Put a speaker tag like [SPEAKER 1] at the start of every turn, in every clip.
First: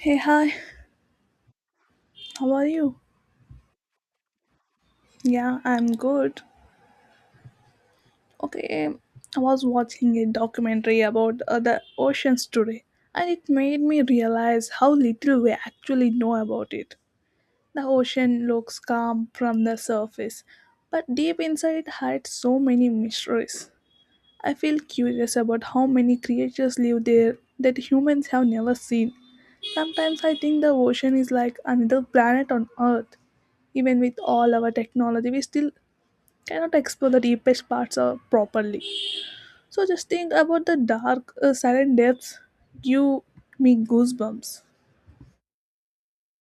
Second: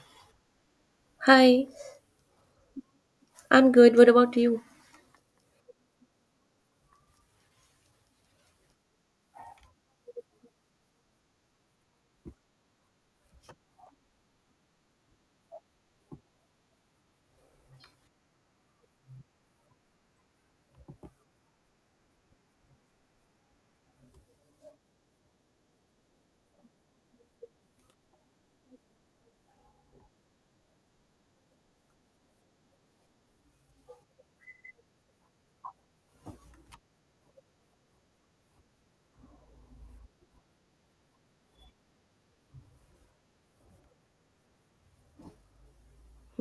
[SPEAKER 1] Hey, hi,
[SPEAKER 2] Hi,
[SPEAKER 1] how are you?
[SPEAKER 2] I'm good. What about you?
[SPEAKER 1] Yeah, I'm good. Okay, I was watching a documentary about the oceans today, and it made me realize how little we actually know about it. The ocean looks calm from the surface, but deep inside it hides so many mysteries. I feel curious about how many creatures live there that humans have never seen. Sometimes I think the ocean is like another planet on Earth. Even with all our technology, we still cannot explore the deepest parts of properly. So just think about the dark, silent depths. You make goosebumps.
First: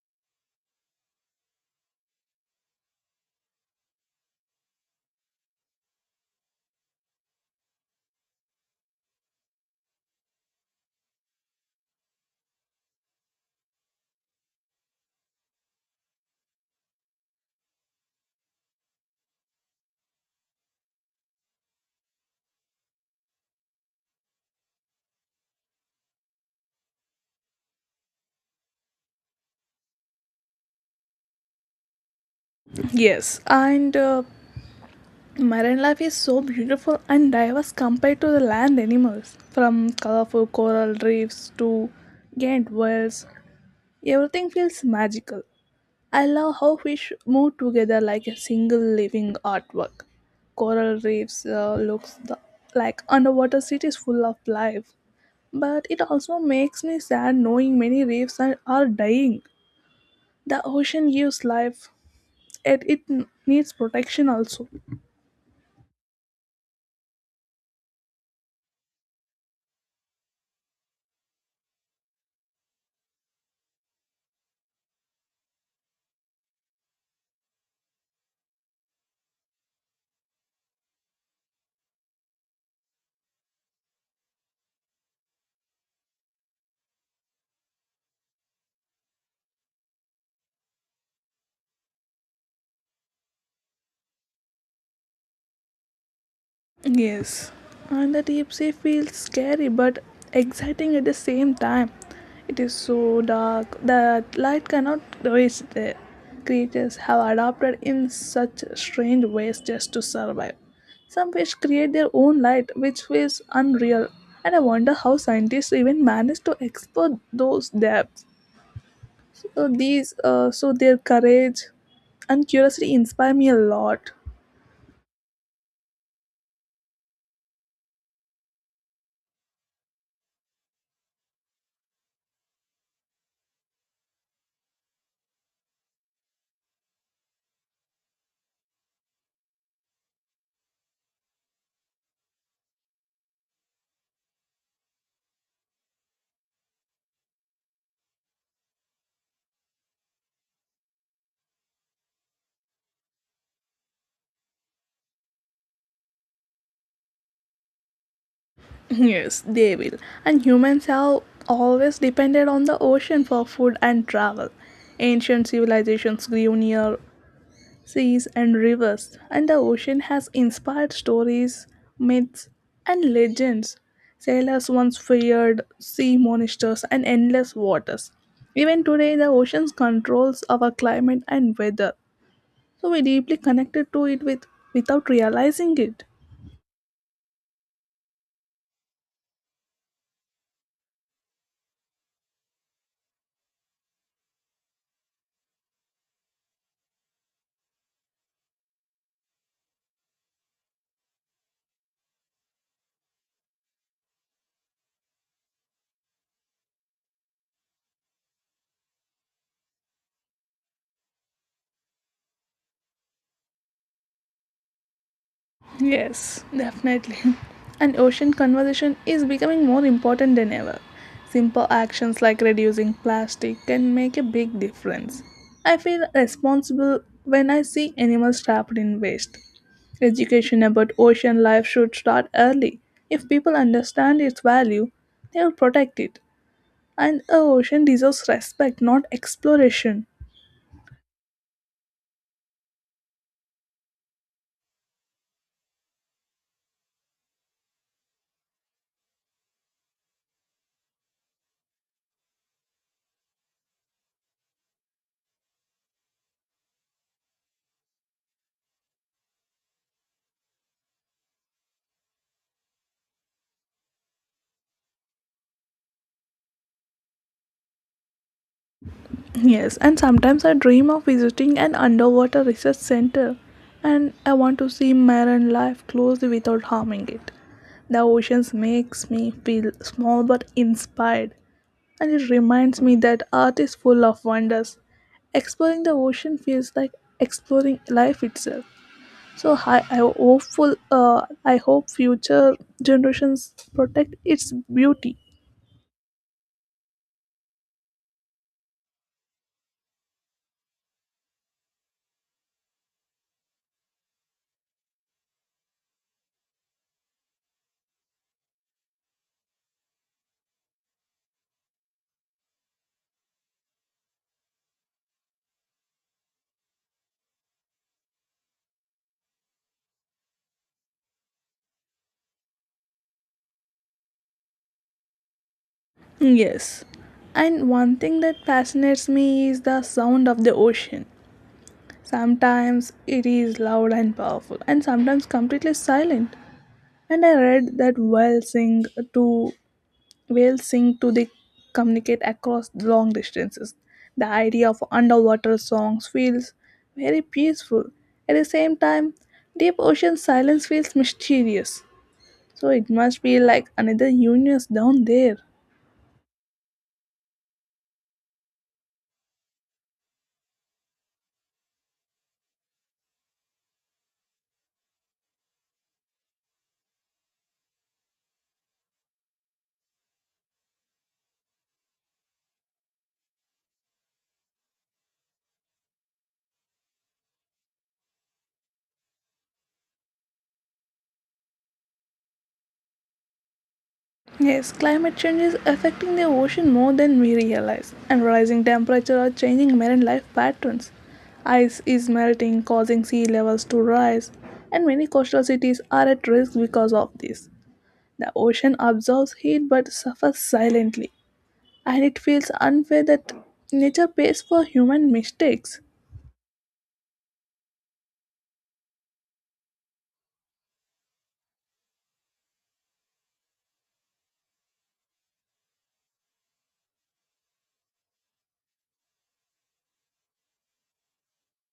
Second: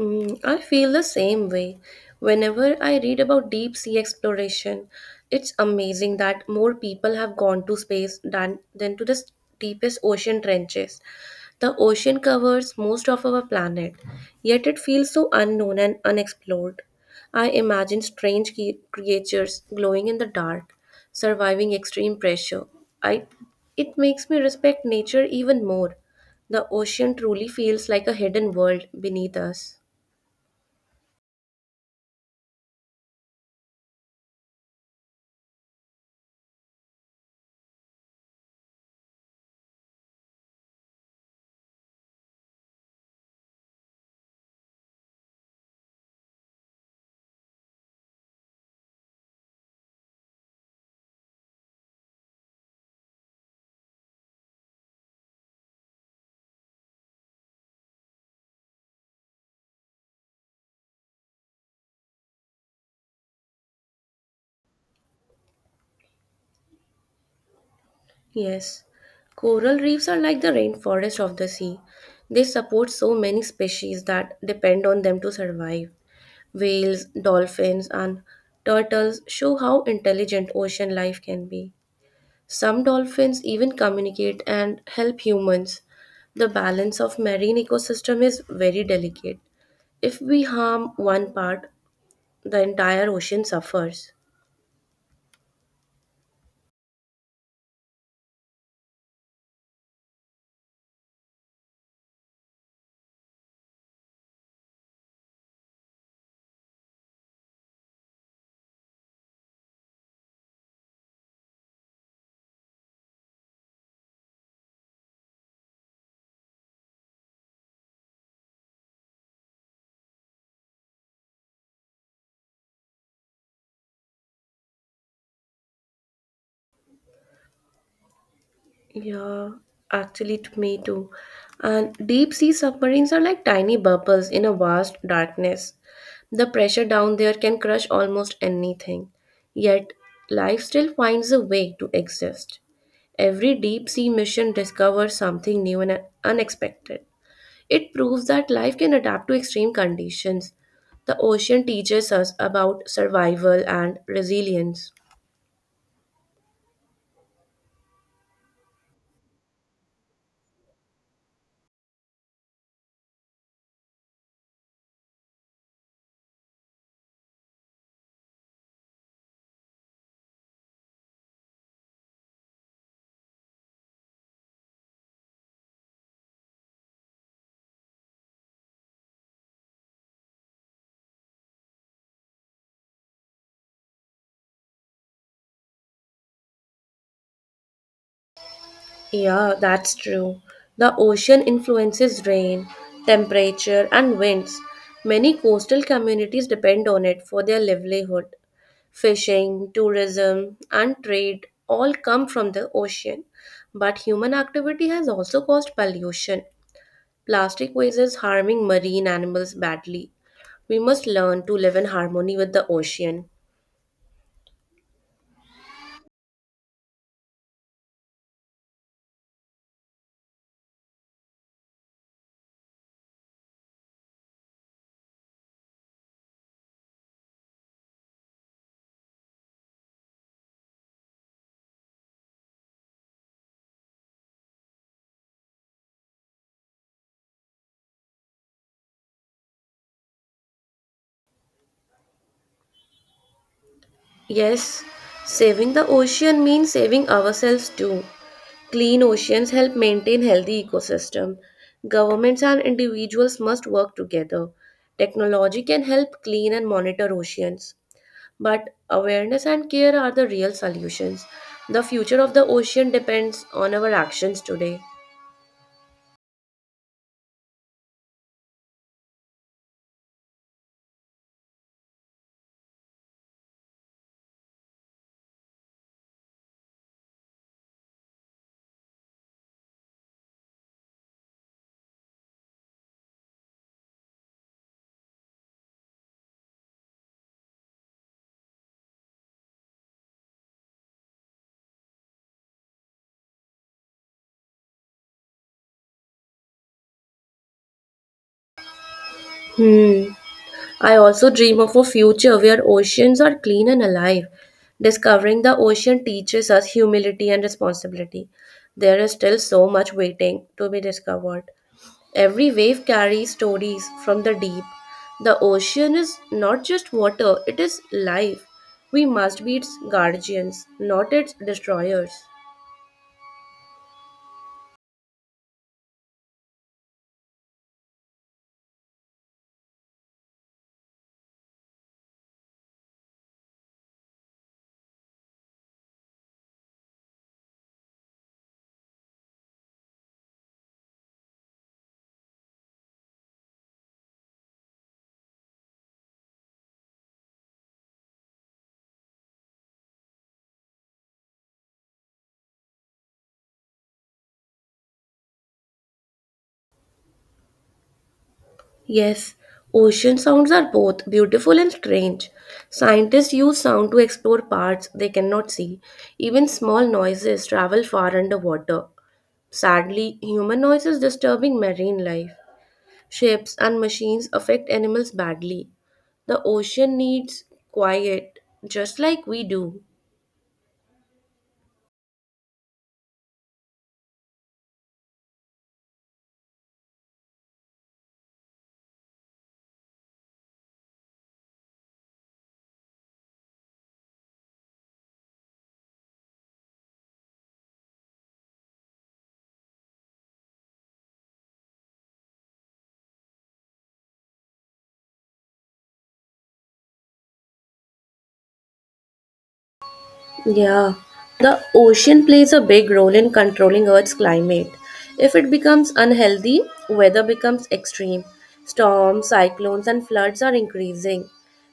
[SPEAKER 2] Hmm, I feel the same way. Whenever I read about deep sea exploration, it's amazing that more people have gone to space than to the deepest ocean trenches. The ocean covers most of our planet, yet it feels so unknown and unexplored. I imagine strange creatures glowing in the dark, surviving extreme pressure. I, it makes me respect nature even more. The ocean truly feels like a hidden world beneath us.
[SPEAKER 1] Yes, and marine life is so beautiful and diverse compared to the land animals. From colorful coral reefs to giant whales, everything feels magical. I love how fish move together like a single living artwork. Coral reefs like underwater cities full of life. But it also makes me sad knowing many reefs are dying. The ocean gives life, yet it needs protection also.
[SPEAKER 2] Yes, coral reefs are like the rainforest of the sea. They support so many species that depend on them to survive. Whales, dolphins, and turtles show how intelligent ocean life can be. Some dolphins even communicate and help humans. The balance of marine ecosystem is very delicate. If we harm one part, the entire ocean suffers.
[SPEAKER 1] Yes, and the deep sea feels scary but exciting at the same time. It is so dark that light cannot reach there. Creatures have adapted in such strange ways just to survive. Some fish create their own light, which feels unreal, and I wonder how scientists even manage to explore those depths. So their courage and curiosity inspire me a lot.
[SPEAKER 2] Yeah, actually, to me too. And deep sea submarines are like tiny bubbles in a vast darkness. The pressure down there can crush almost anything. Yet, life still finds a way to exist. Every deep sea mission discovers something new and unexpected. It proves that life can adapt to extreme conditions. The ocean teaches us about survival and resilience.
[SPEAKER 1] Yes, they will. And humans have always depended on the ocean for food and travel. Ancient civilizations grew near seas and rivers, and the ocean has inspired stories, myths, and legends. Sailors once feared sea monsters and endless waters. Even today, the oceans controls our climate and weather, so we deeply connected to it with without realizing it.
[SPEAKER 2] Yeah, that's true. The ocean influences rain, temperature, and winds. Many coastal communities depend on it for their livelihood. Fishing, tourism, and trade all come from the ocean. But human activity has also caused pollution. Plastic waste is harming marine animals badly. We must learn to live in harmony with the ocean.
[SPEAKER 1] Yes, definitely. And ocean conservation is becoming more important than ever. Simple actions like reducing plastic can make a big difference. I feel responsible when I see animals trapped in waste. Education about ocean life should start early. If people understand its value, they will protect it. And the ocean deserves respect, not exploration.
[SPEAKER 2] Yes, saving the ocean means saving ourselves too. Clean oceans help maintain healthy ecosystem. Governments and individuals must work together. Technology can help clean and monitor oceans, but awareness and care are the real solutions. The future of the ocean depends on our actions today.
[SPEAKER 1] Yes, and sometimes I dream of visiting an underwater research center and I want to see marine life closely without harming it. The oceans makes me feel small but inspired and it reminds me that earth is full of wonders. Exploring the ocean feels like exploring life itself. So I hopeful I hope future generations protect its beauty.
[SPEAKER 2] Hmm. I also dream of a future where oceans are clean and alive. Discovering the ocean teaches us humility and responsibility. There is still so much waiting to be discovered. Every wave carries stories from the deep. The ocean is not just water, it is life. We must be its guardians, not its destroyers.
[SPEAKER 1] Yes. And one thing that fascinates me is the sound of the ocean. Sometimes it is loud and powerful, and sometimes completely silent. And I read that to whales sing to the communicate across long distances. The idea of underwater songs feels very peaceful. At the same time, deep ocean silence feels mysterious. So it must be like another universe down there.
[SPEAKER 2] Yes, ocean sounds are both beautiful and strange. Scientists use sound to explore parts they cannot see. Even small noises travel far underwater. Sadly, human noise is disturbing marine life. Ships and machines affect animals badly. The ocean needs quiet, just like we do.
[SPEAKER 1] Yes, climate change is affecting the ocean more than we realize, and rising temperature are changing marine life patterns. Ice is melting, causing sea levels to rise, and many coastal cities are at risk because of this. The ocean absorbs heat but suffers silently, and it feels unfair that nature pays for human mistakes.
[SPEAKER 2] Yeah, the ocean plays a big role in controlling Earth's climate. If it becomes unhealthy, weather becomes extreme. Storms, cyclones, and floods are increasing.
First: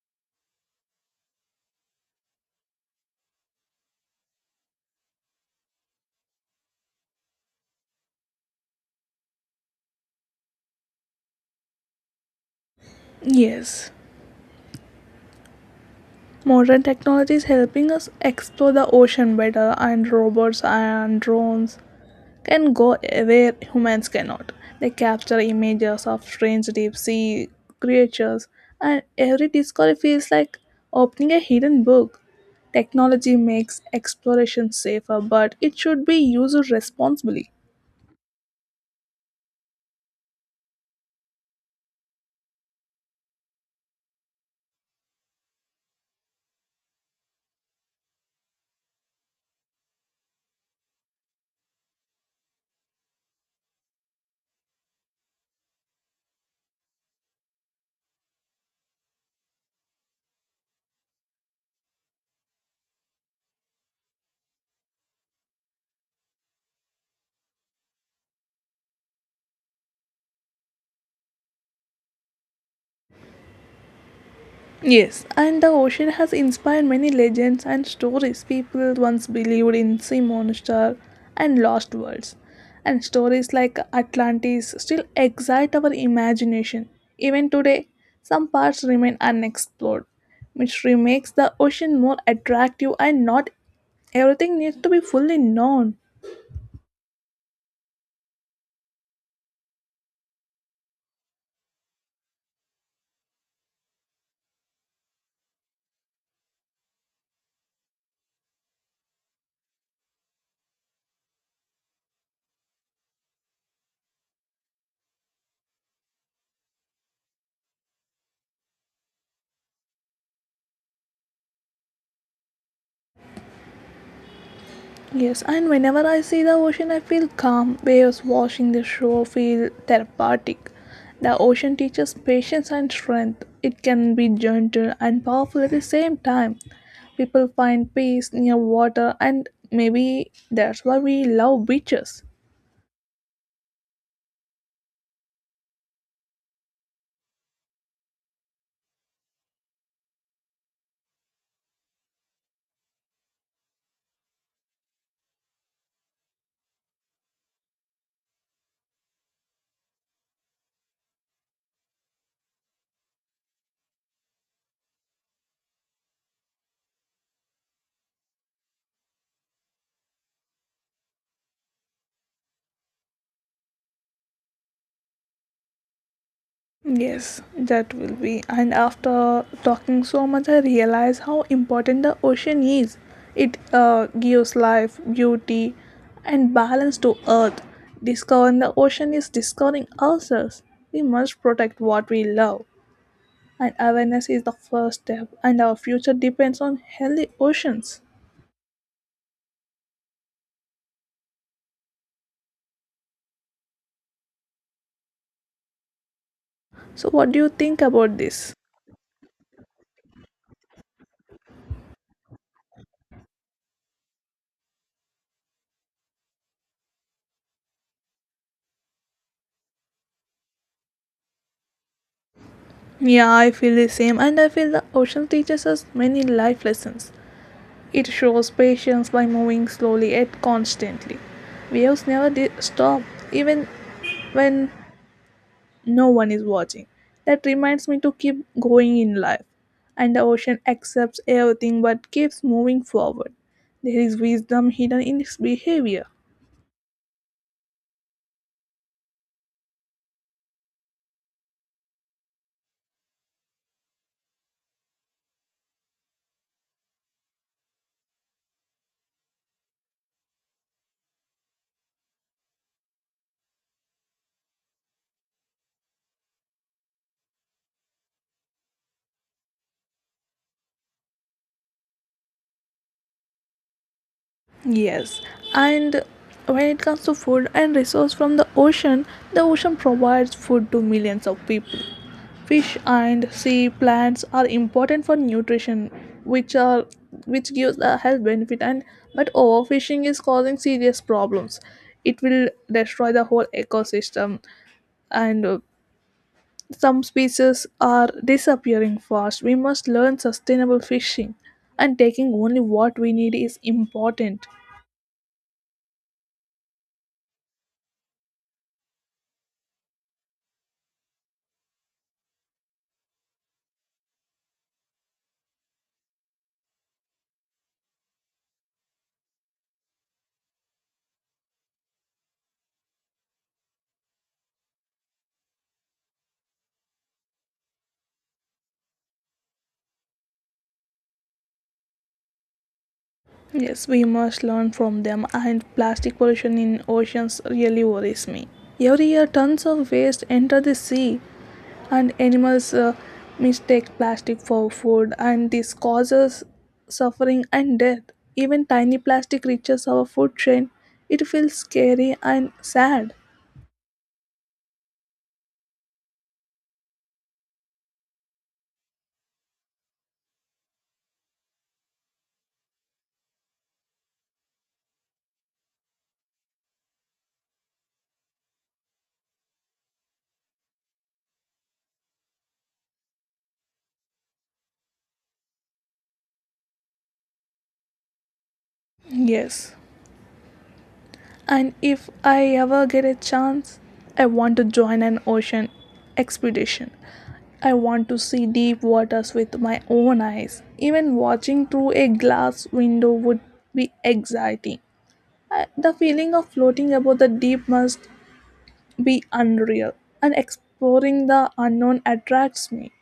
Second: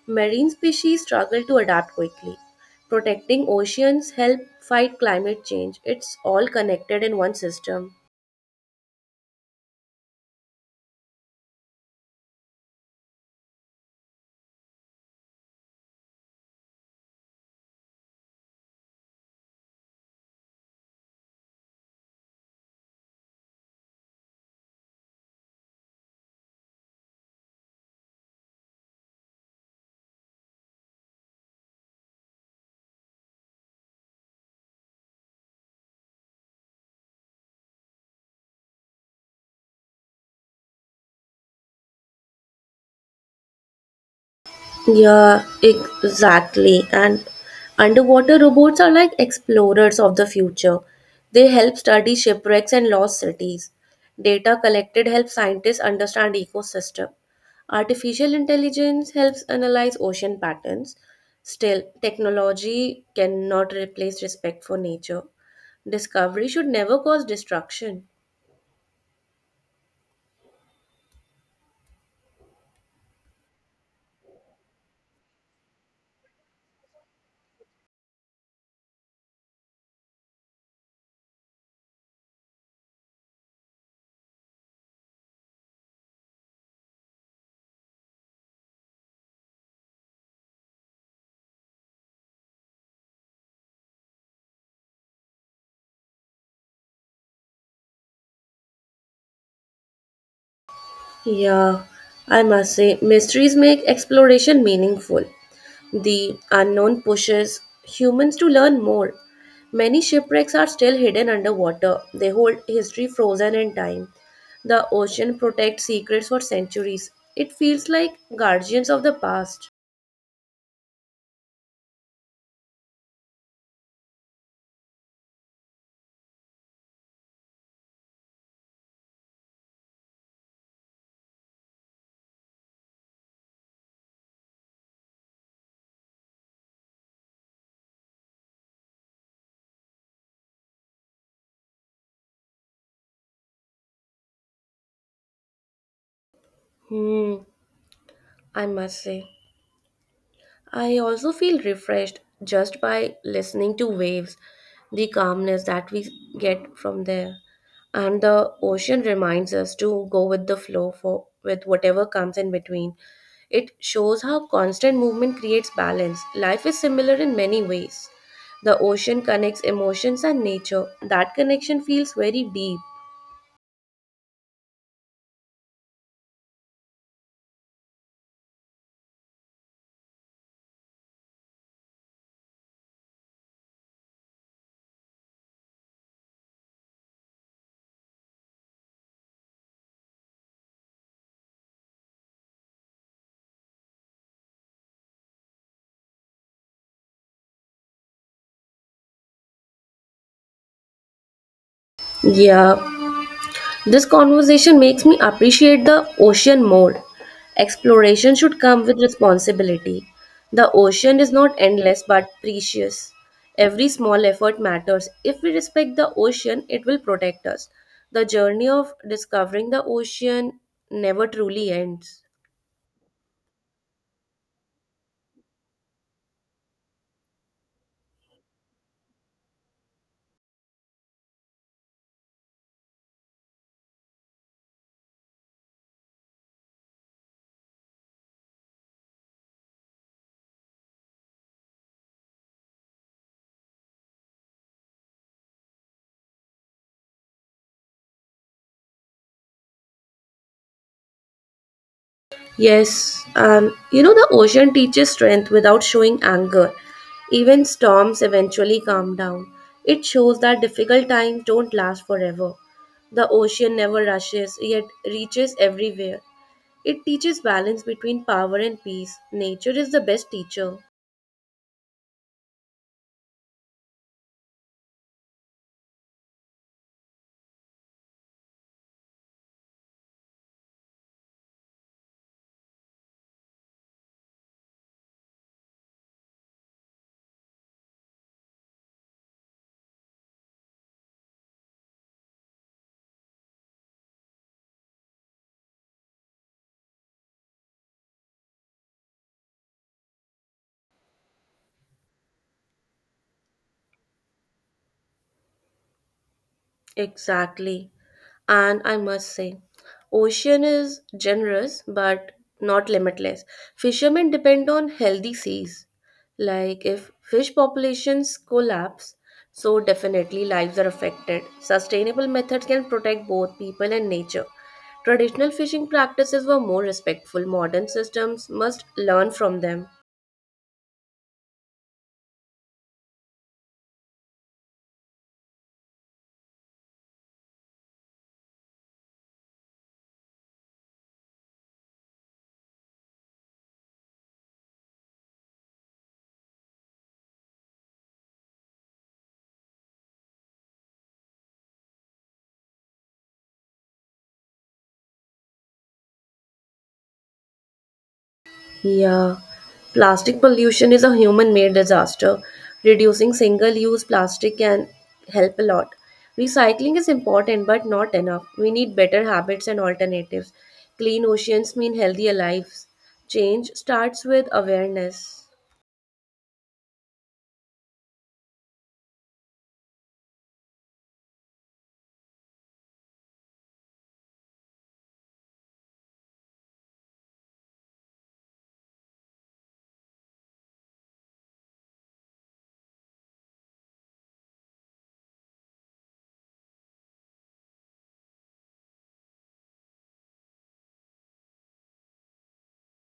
[SPEAKER 2] Marine species struggle to adapt quickly. Protecting oceans help fight climate change. It's all connected in one system.
[SPEAKER 1] Yes, modern technology is helping us explore the ocean better, and robots and drones can go where humans cannot. They capture images of strange deep sea creatures, and every discovery feels like opening a hidden book. Technology makes exploration safer, but it should be used responsibly.
[SPEAKER 2] Yeah, exactly. And underwater robots are like explorers of the future. They help study shipwrecks and lost cities. Data collected helps scientists understand ecosystem. Artificial intelligence helps analyze ocean patterns. Still, technology cannot replace respect for nature. Discovery should never cause destruction.
[SPEAKER 1] Yes, and the ocean has inspired many legends and stories. People once believed in sea monster and lost worlds, and stories like Atlantis still excite our imagination. Even today, some parts remain unexplored. Mystery makes the ocean more attractive, and not everything needs to be fully known.
[SPEAKER 2] Yeah, I must say, mysteries make exploration meaningful. The unknown pushes humans to learn more. Many shipwrecks are still hidden underwater. They hold history frozen in time. The ocean protects secrets for centuries. It feels like guardians of the past.
[SPEAKER 1] Yes, and whenever I see the ocean, I feel calm. Waves washing the shore feel therapeutic. The ocean teaches patience and strength. It can be gentle and powerful at the same time. People find peace near water, and maybe that's why we love beaches.
[SPEAKER 2] Hmm, I must say. I also feel refreshed just by listening to waves, the calmness that we get from there. And the ocean reminds us to go with the flow for with whatever comes in between. It shows how constant movement creates balance. Life is similar in many ways. The ocean connects emotions and nature. That connection feels very deep.
[SPEAKER 1] Yes, that will be. And after talking so much, I realize how important the ocean is. It gives life, beauty, and balance to Earth. Discovering the ocean is discovering ourselves. We must protect what we love, and awareness is the first step. And our future depends on healthy oceans.
[SPEAKER 2] Yeah. This conversation makes me appreciate the ocean more.
[SPEAKER 1] So, what do you think about
[SPEAKER 2] Exploration
[SPEAKER 1] this?
[SPEAKER 2] should come with responsibility. The ocean is not endless but precious. Every small effort matters. If we respect the ocean, it will protect us. The journey of discovering the ocean never truly ends.
[SPEAKER 1] Yeah, I feel the same, and I feel the ocean teaches us many life lessons. It shows patience by moving slowly yet constantly. Waves never di- stop, even when no one is watching. That reminds me to keep going in life. And the ocean accepts everything but keeps moving forward. There is wisdom hidden in its behavior.
[SPEAKER 2] Yes, and you know, the ocean teaches strength without showing anger. Even storms eventually calm down. It shows that difficult times don't last forever. The ocean never rushes, yet reaches everywhere. It teaches balance between power and peace. Nature is the best teacher.
[SPEAKER 1] Yes, and when it comes to food and resource from the ocean provides food to millions of people. Fish and sea plants are important for nutrition which are which gives a health benefit and but overfishing is causing serious problems. It will destroy the whole ecosystem, and some species are disappearing fast. We must learn sustainable fishing, and taking only what we need is important.
[SPEAKER 2] Exactly. And I must say, ocean is generous but not limitless. Fishermen depend on healthy seas. Like, if fish populations collapse, so definitely lives are affected. Sustainable methods can protect both people and nature. Traditional fishing practices were more respectful. Modern systems must learn from them.
[SPEAKER 1] Yes, we must learn from them. And plastic pollution in oceans really worries me. Every year tons of waste enter the sea, and animals mistake plastic for food, and this causes suffering and death. Even tiny plastic reaches our food chain. It feels scary and sad.
[SPEAKER 2] Yeah, plastic pollution is a human made disaster. Reducing single use plastic can help a lot. Recycling is important but not enough. We need better habits and alternatives. Clean oceans mean healthier lives. Change starts with awareness.
[SPEAKER 1] Yes, and if I ever get a chance I want to join an ocean expedition. I want to see deep waters with my own eyes. Even watching through a glass window would be exciting. The feeling of floating above the deep must be unreal, and exploring the unknown attracts me.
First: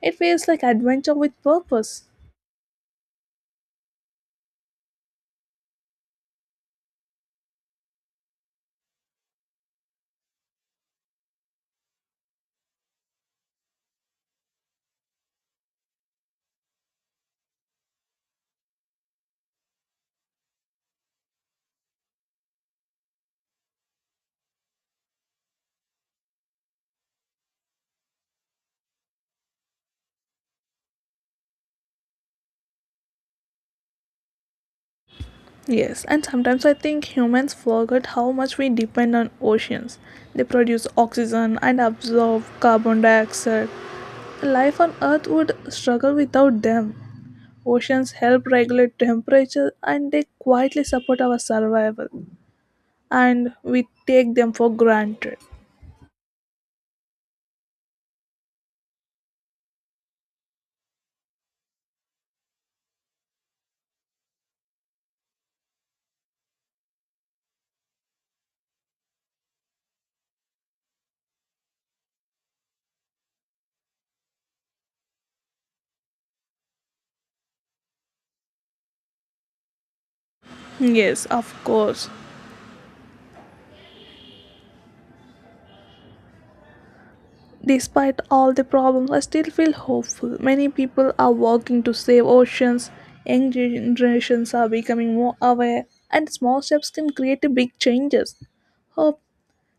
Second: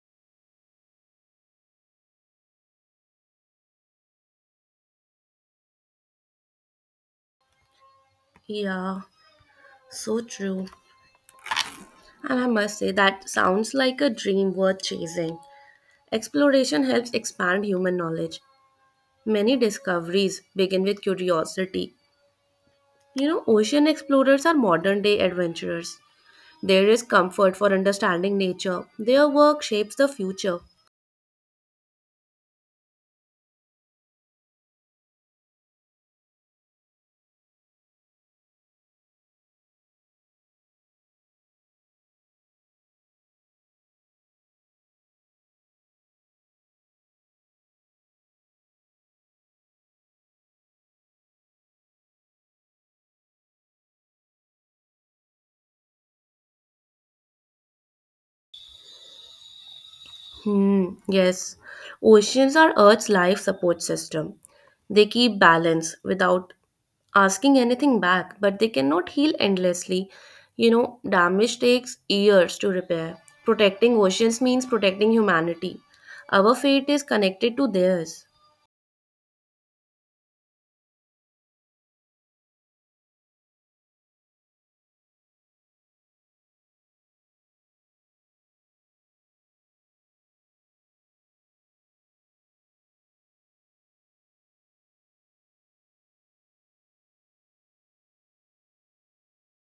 [SPEAKER 1] It feels like adventure with purpose.
[SPEAKER 2] Yeah, so true. And I must say, that sounds like a dream worth chasing. Exploration helps expand human knowledge. Many discoveries begin with curiosity. You know, ocean explorers are modern day adventurers. There is comfort for understanding nature. Their work shapes the future.
[SPEAKER 1] Yes, and sometimes I think humans forget how much we depend on oceans. They produce oxygen and absorb carbon dioxide. Life on Earth would struggle without them. Oceans help regulate temperature and they quietly support our survival. And we take them for granted.
[SPEAKER 2] Hmm, yes. Oceans are Earth's life support system. They keep balance without asking anything back, but they cannot heal endlessly. You know, damage takes years to repair. Protecting oceans means protecting humanity. Our fate is connected to theirs.
[SPEAKER 1] Yes, of course. Despite all the problems, I still feel hopeful. Many people are working to save oceans, young generations are becoming more aware, and small steps can create big changes. Hope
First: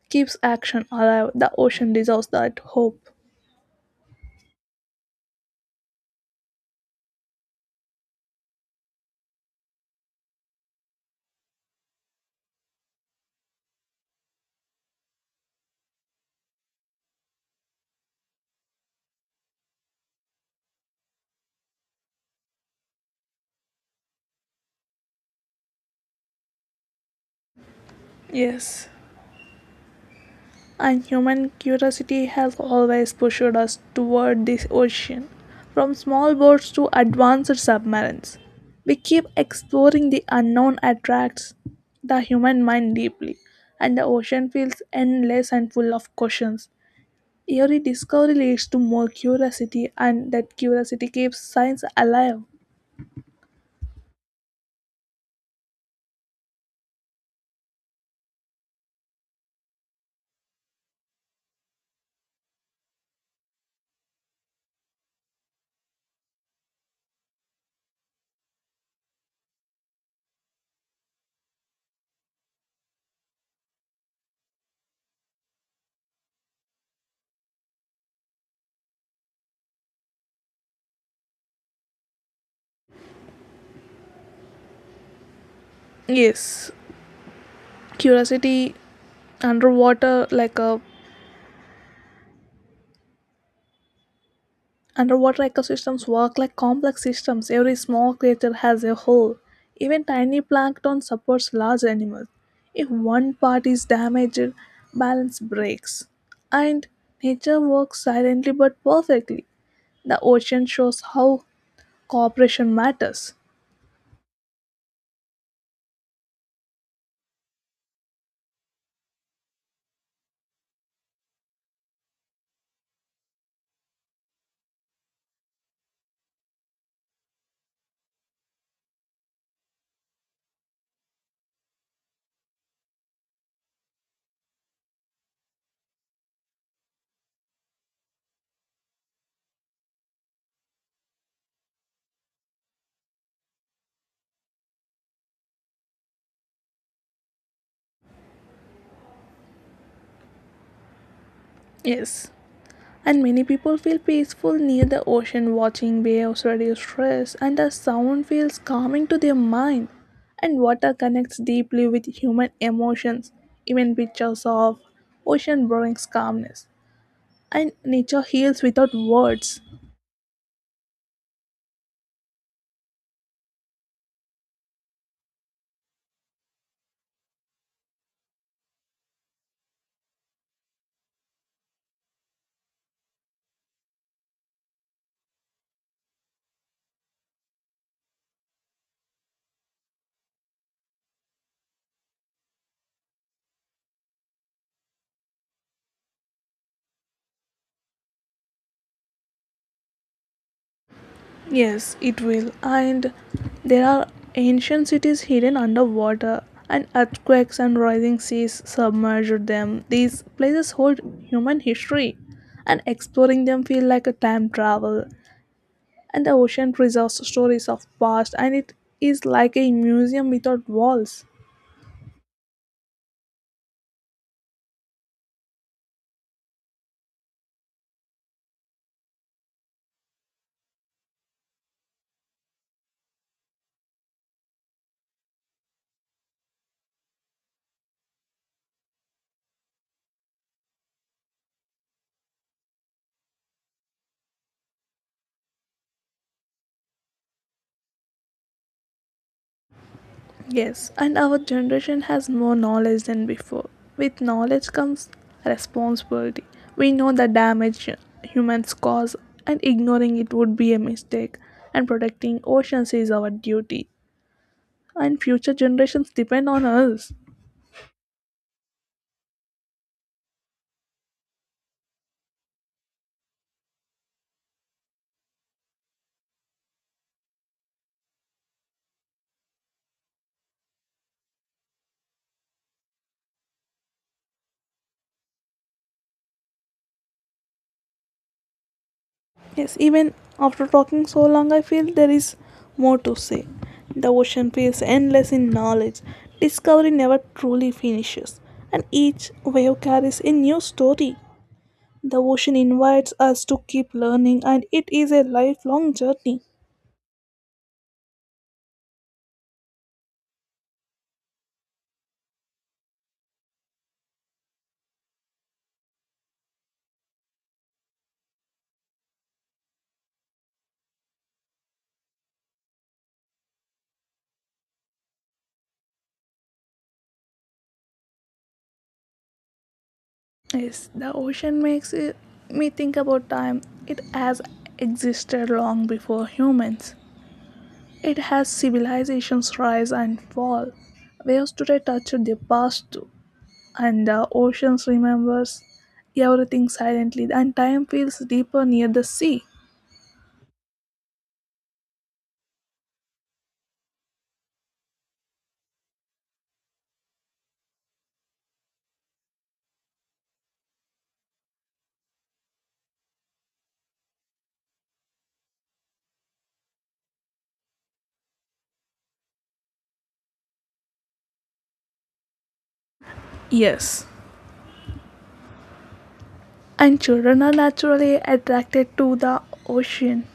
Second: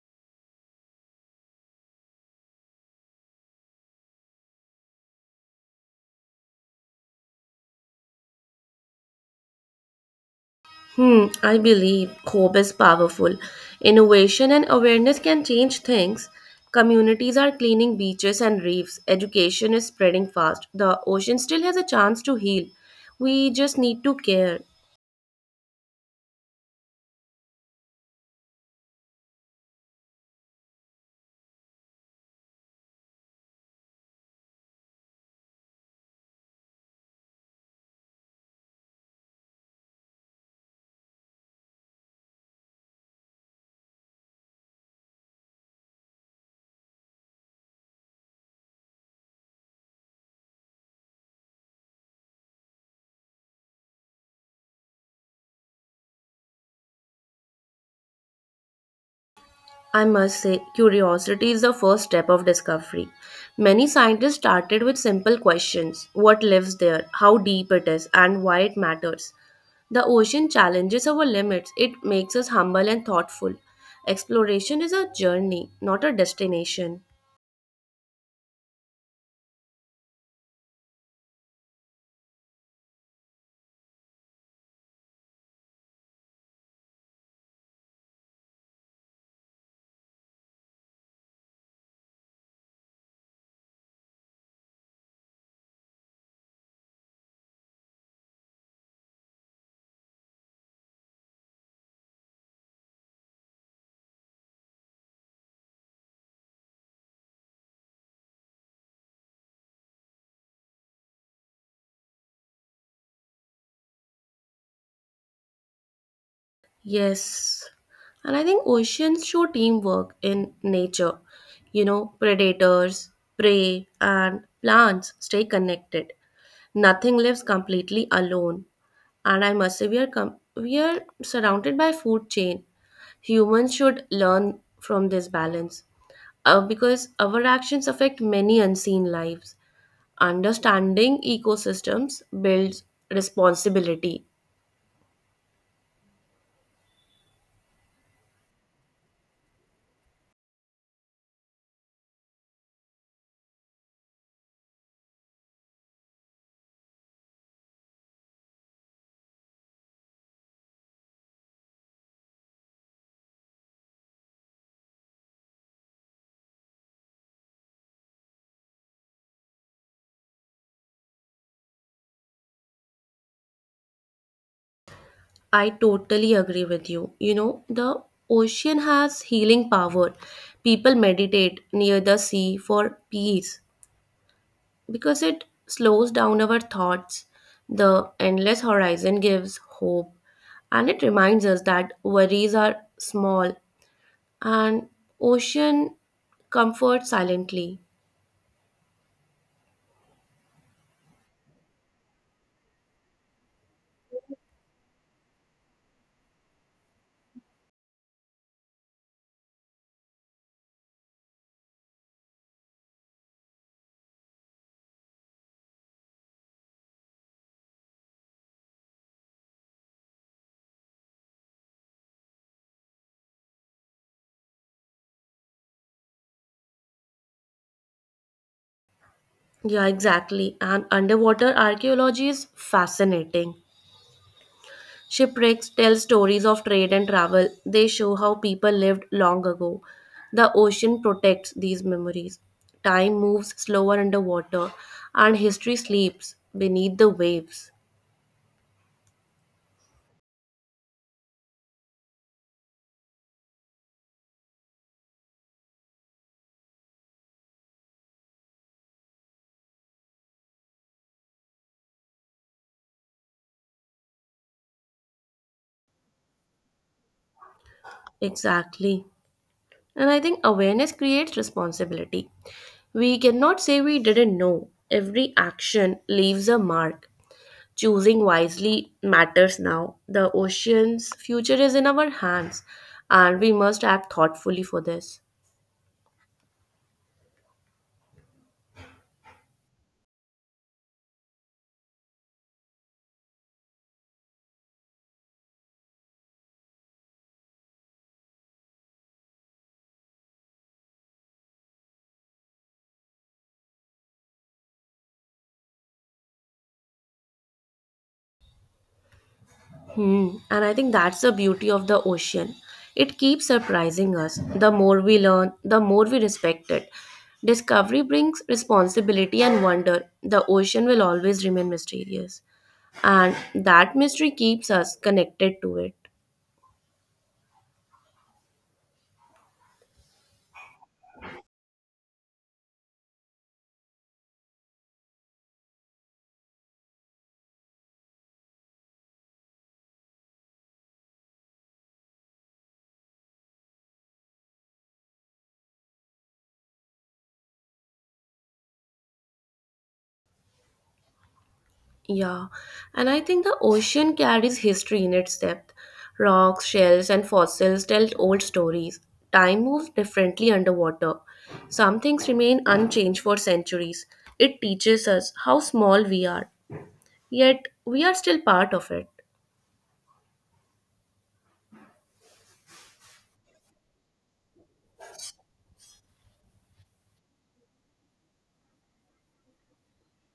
[SPEAKER 1] keeps action alive. The ocean deserves that hope.
[SPEAKER 2] Hmm, I believe hope is powerful. Innovation and awareness can change things. Communities are cleaning beaches and reefs. Education is spreading fast. The ocean still has a chance to heal. We just need to care.
[SPEAKER 1] Yes. And human curiosity has always pushed us toward this ocean, from small boats to advanced submarines. We keep exploring the unknown attracts the human mind deeply, and the ocean feels endless and full of questions. Every discovery leads to more curiosity, and that curiosity keeps science alive.
[SPEAKER 2] I must say, curiosity is the first step of discovery. Many scientists started with simple questions: what lives there, how deep it is, and why it matters. The ocean challenges our limits, it makes us humble and thoughtful. Exploration is a journey, not a destination.
[SPEAKER 1] Yes, curiosity underwater, like a Underwater ecosystems work like complex systems. Every small creature has a hole. Even tiny plankton supports large animals. If one part is damaged, balance breaks. And nature works silently but perfectly. The ocean shows how cooperation matters.
[SPEAKER 2] Yes. And I think oceans show teamwork in nature. You know, predators, prey, and plants stay connected. Nothing lives completely alone. And I must say, we are, we are surrounded by food chain. Humans should learn from this balance because our actions affect many unseen lives. Understanding ecosystems builds responsibility.
[SPEAKER 1] Yes. And many people feel peaceful near the ocean. Watching waves reduce stress and the sound feels calming to their mind, and water connects deeply with human emotions. Even pictures of ocean brings calmness, and nature heals without words.
[SPEAKER 2] I totally agree with you. You know, the ocean has healing power. People meditate near the sea for peace because it slows down our thoughts. The endless horizon gives hope, and it reminds us that worries are small, and ocean comforts silently.
[SPEAKER 1] Yes, it will. And there are ancient cities hidden underwater, and earthquakes and rising seas submerged them. These places hold human history, and exploring them feel like a time travel. And the ocean preserves stories of past, and it is like a museum without walls.
[SPEAKER 2] Yeah, exactly. And underwater archaeology is fascinating. Shipwrecks tell stories of trade and travel. They show how people lived long ago. The ocean protects these memories. Time moves slower underwater, and history sleeps beneath the waves.
[SPEAKER 1] Yes, and our generation has more knowledge than before. With knowledge comes responsibility. We know the damage humans cause, and ignoring it would be a mistake. And protecting oceans is our duty. And future generations depend on us.
[SPEAKER 2] Exactly. And I think awareness creates responsibility. We cannot say we didn't know. Every action leaves a mark. Choosing wisely matters now. The ocean's future is in our hands, and we must act thoughtfully for this.
[SPEAKER 1] Yes, even after talking so long, I feel there is more to say. The ocean feels endless in knowledge. Discovery never truly finishes, and each wave carries a new story. The ocean invites us to keep learning, and it is a lifelong journey.
[SPEAKER 2] Hmm. And I think that's the beauty of the ocean. It keeps surprising us. The more we learn, the more we respect it. Discovery brings responsibility and wonder. The ocean will always remain mysterious. And that mystery keeps us connected to it.
[SPEAKER 1] Yes, the ocean makes it, me think about time. It has existed long before humans. It has civilizations rise and fall. Waves today touch the past too, and the oceans remembers everything silently, and time feels deeper near the sea.
[SPEAKER 2] Yeah, and I think the ocean carries history in its depth. Rocks, shells, and fossils tell old stories. Time moves differently underwater. Some things remain unchanged for centuries. It teaches us how small we are, yet we are still part of it.
[SPEAKER 1] Yes, and children are naturally attracted to the ocean.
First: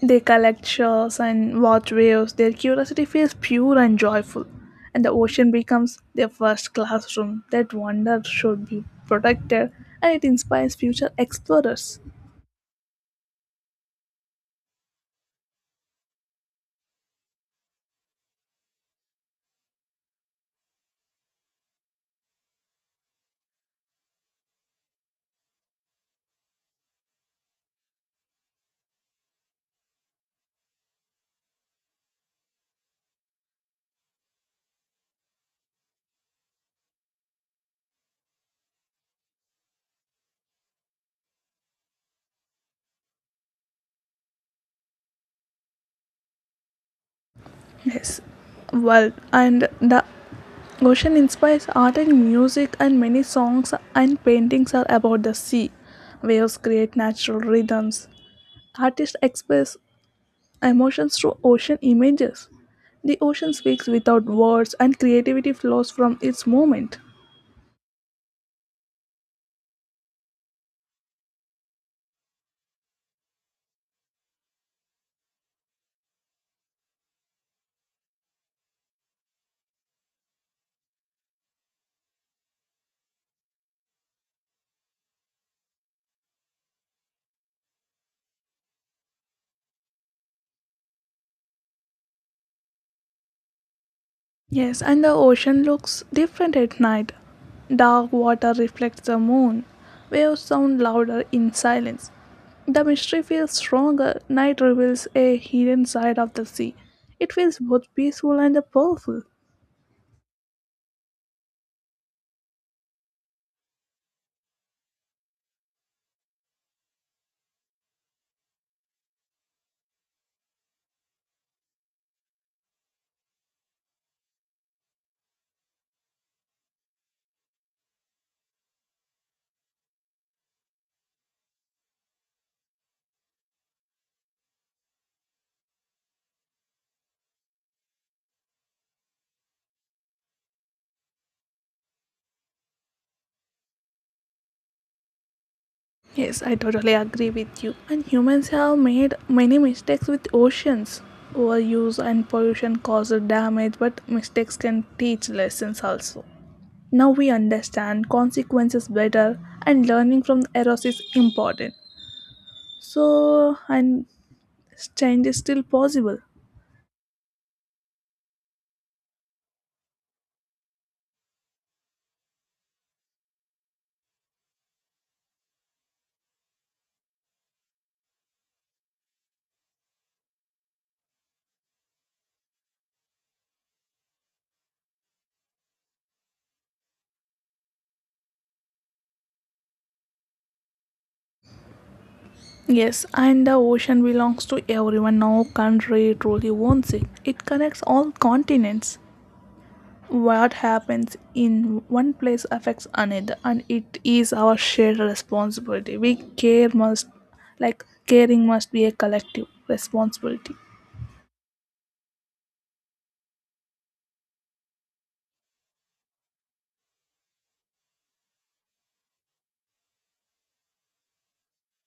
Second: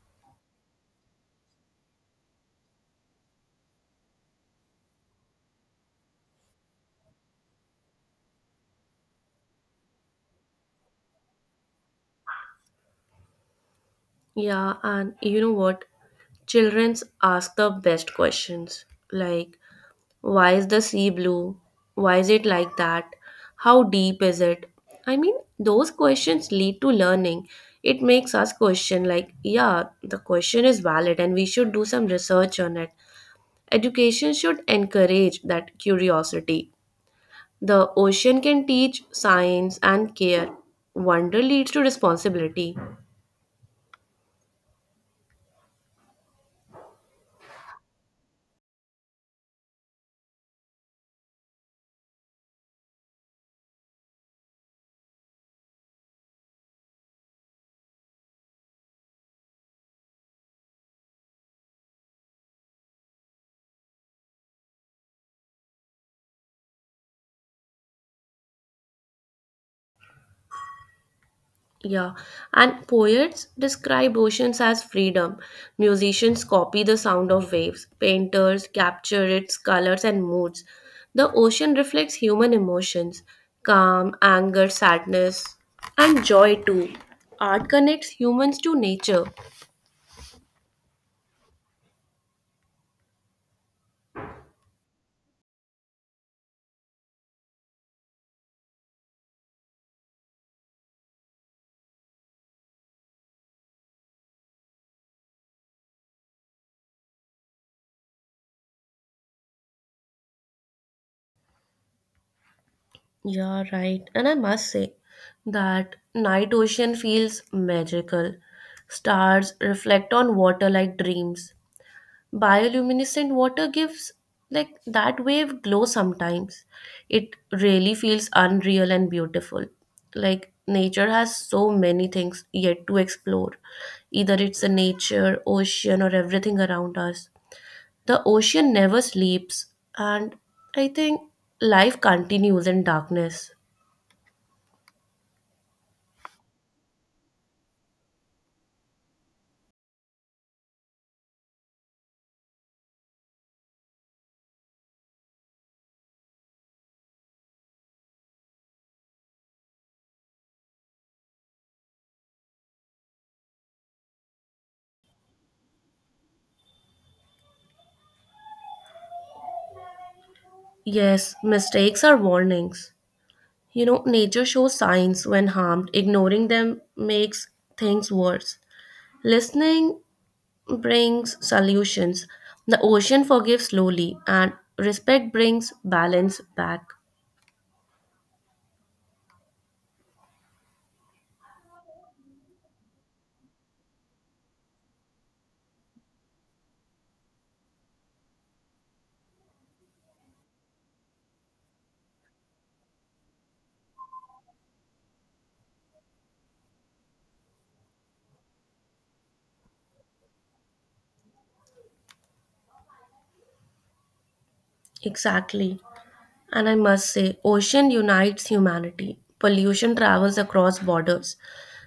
[SPEAKER 1] They collect shells and watch waves. Their curiosity feels pure and joyful, and the ocean becomes their first classroom. That wonder should be protected, and it inspires future explorers.
[SPEAKER 2] Yeah, and you know what? Childrens ask the best questions. Like, why is the sea blue? Why is it like that? How deep is it? I mean, those questions lead to learning. It makes us question, like, yeah, the question is valid and we should do some research on it. Education should encourage that curiosity. The ocean can teach science and care. Wonder leads to responsibility.
[SPEAKER 1] Yes, well, and the ocean inspires art and music, and many songs and paintings are about the sea. Waves create natural rhythms. Artists express emotions through ocean images. The ocean speaks without words and creativity flows from its movement.
[SPEAKER 2] Yeah, and poets describe oceans as freedom. Musicians copy the sound of waves. Painters capture its colors and moods. The ocean reflects human emotions: calm, anger, sadness, and joy too. Art connects humans to nature.
[SPEAKER 1] Yes, and the ocean looks different at night. Dark water reflects the moon. Waves sound louder in silence. The mystery feels stronger. Night reveals a hidden side of the sea. It feels both peaceful and powerful.
[SPEAKER 2] Yeah, right. And I must say that night ocean feels magical. Stars reflect on water like dreams. Bioluminescent water gives like that wave glow sometimes. It really feels unreal and beautiful. Like, nature has so many things yet to explore, either it's the nature ocean or everything around us. The ocean never sleeps, and I think life continues in darkness.
[SPEAKER 1] Yes, I totally agree with you. And humans have made many mistakes with oceans. Overuse and pollution cause damage, but mistakes can teach lessons also. Now we understand consequences better, and learning from errors is important. So, and change is still possible.
[SPEAKER 2] Yes, mistakes are warnings. You know, nature shows signs when harmed. Ignoring them makes things worse. Listening brings solutions. The ocean forgives slowly, and respect brings balance back.
[SPEAKER 1] Yes, and the ocean belongs to everyone. No country truly owns it. It connects all continents. What happens in one place affects another, and it is our shared responsibility. We care must, like, caring must be a collective responsibility.
[SPEAKER 2] Exactly. And I must say, ocean unites humanity. Pollution travels across borders.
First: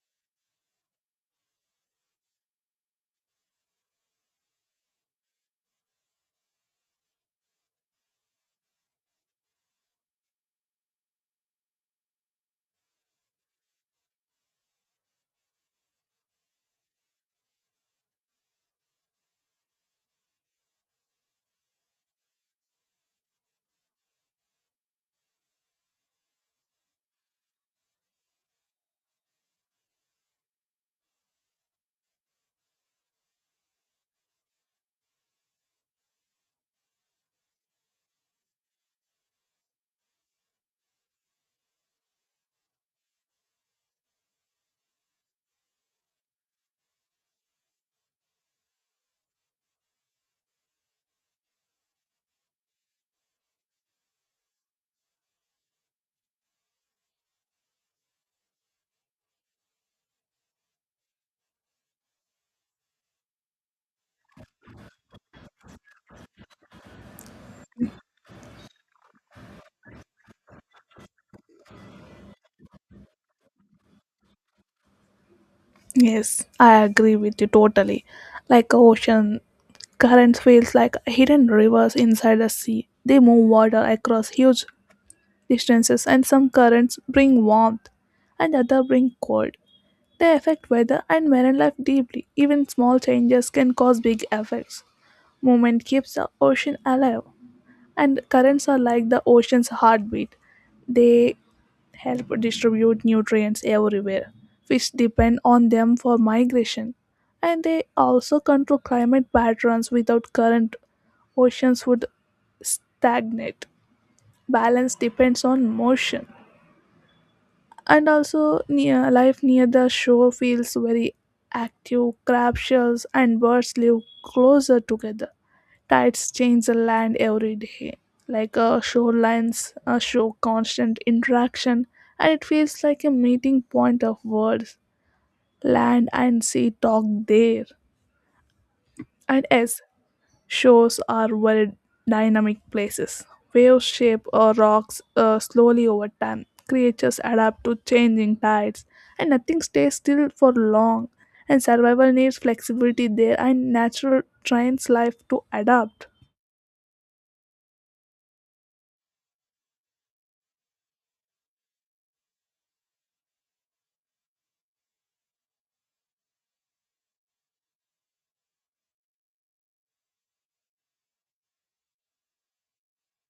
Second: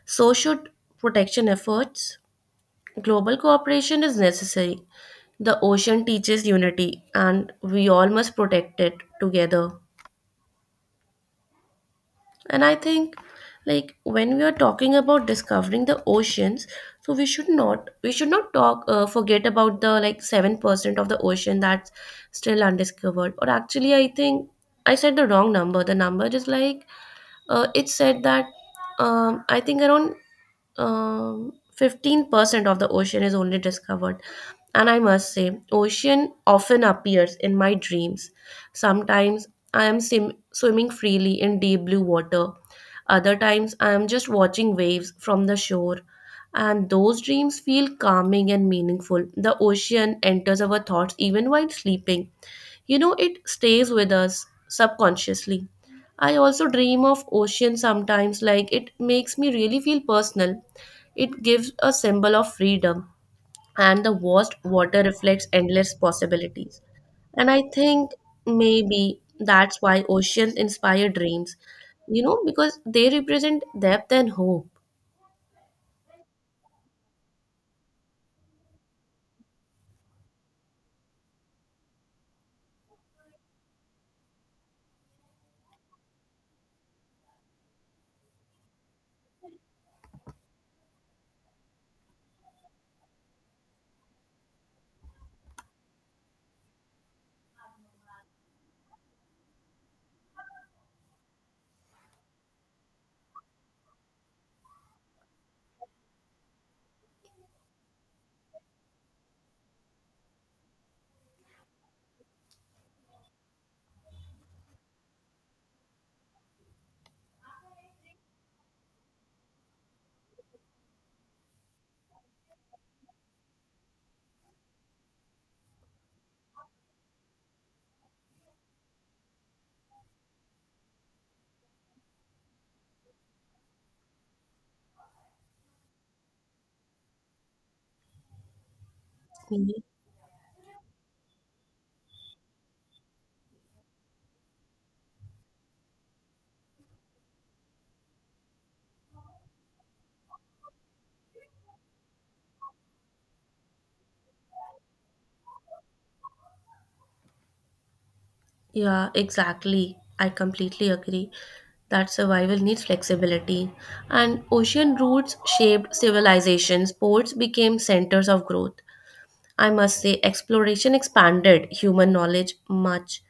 [SPEAKER 2] So should protection efforts. Global cooperation is necessary. The ocean teaches unity, and we all must protect it together. And I think, like, when we are talking about discovering the oceans, so we should not talk forget about the like 7% of the ocean that's still undiscovered. Or actually, I think I said the wrong number. The number is like it said that I think around 15% of the ocean is only discovered. And I must say, ocean often appears in my dreams. Sometimes I am swimming freely in deep blue water. Other times I am just watching waves from the shore. And those dreams feel calming and meaningful. The ocean enters our thoughts even while sleeping. You know, it stays with us subconsciously. I also dream of ocean sometimes, like it makes me really feel personal. It gives a symbol of freedom, and the vast water reflects endless possibilities. And I think maybe that's why oceans inspire dreams, you know, because they represent depth and hope.
[SPEAKER 1] Yes, I agree with you totally. Like ocean currents feels like hidden rivers inside the sea. They move water across huge distances and some currents bring warmth and other bring cold. They affect weather and marine life deeply. Even small changes can cause big effects. Movement keeps the ocean alive, and currents are like the ocean's heartbeat. They help distribute nutrients everywhere. Fish depend on them for migration, and they also control climate patterns. Without current, oceans would stagnate. Balance depends on motion, and also near life near the shore feels very active. Crab shells and birds live closer together. Tides change the land every day, like shorelines show constant interaction, and it feels like a meeting point of worlds. Land and sea talk there. And
[SPEAKER 2] Mhm.
[SPEAKER 1] yes, shores are very dynamic places. Waves shape rocks slowly over time. Creatures adapt to changing tides, and nothing stays still for long, and survival needs flexibility there, and natural trains life to adapt.
[SPEAKER 2] Yeah, exactly. I completely agree that survival needs flexibility. And ocean routes shaped civilizations, ports became centers of growth. I must say, exploration expanded human knowledge much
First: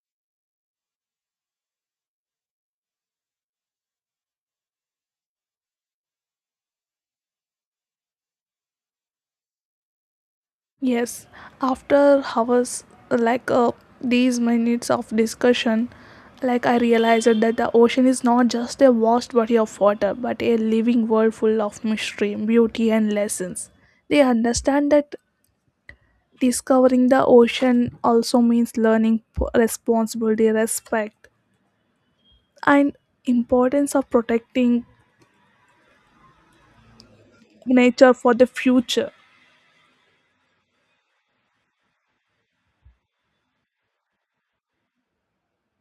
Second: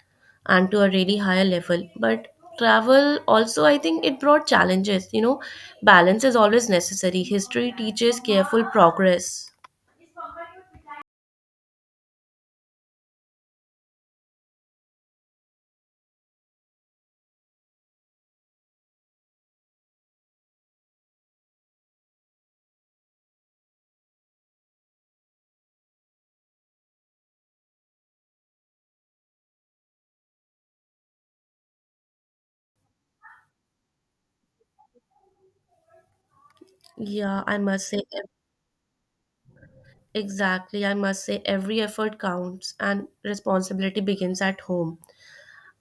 [SPEAKER 2] and to a really higher level. But travel also, I think it brought challenges. You know, balance is always necessary. History teaches careful progress.
[SPEAKER 1] Yes, after hours like these minutes of discussion, like I realized that the ocean is not just a vast body of water, but a living world full of mystery, beauty, and lessons. They understand that discovering the ocean also means learning responsibility, respect, and importance of protecting
[SPEAKER 2] Yeah, I must say,
[SPEAKER 1] nature for the future.
[SPEAKER 2] exactly. I must say, every effort counts and responsibility begins at home.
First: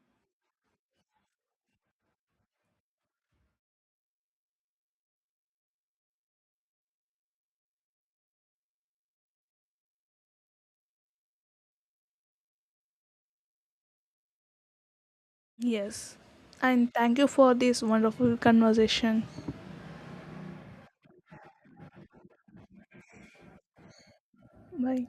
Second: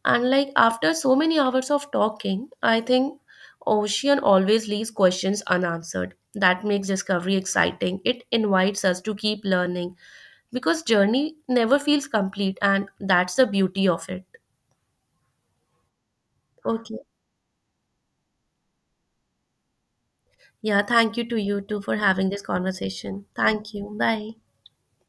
[SPEAKER 2] And like after so many hours of talking, I think ocean always leaves questions unanswered. That makes discovery exciting. It invites us to keep learning because journey never feels complete and that's the beauty of it.
[SPEAKER 1] Yes, and
[SPEAKER 2] Okay.
[SPEAKER 1] thank you for this wonderful conversation.
[SPEAKER 2] Yeah, thank you to you too for having this conversation. Thank you. Bye.
[SPEAKER 1] Bye.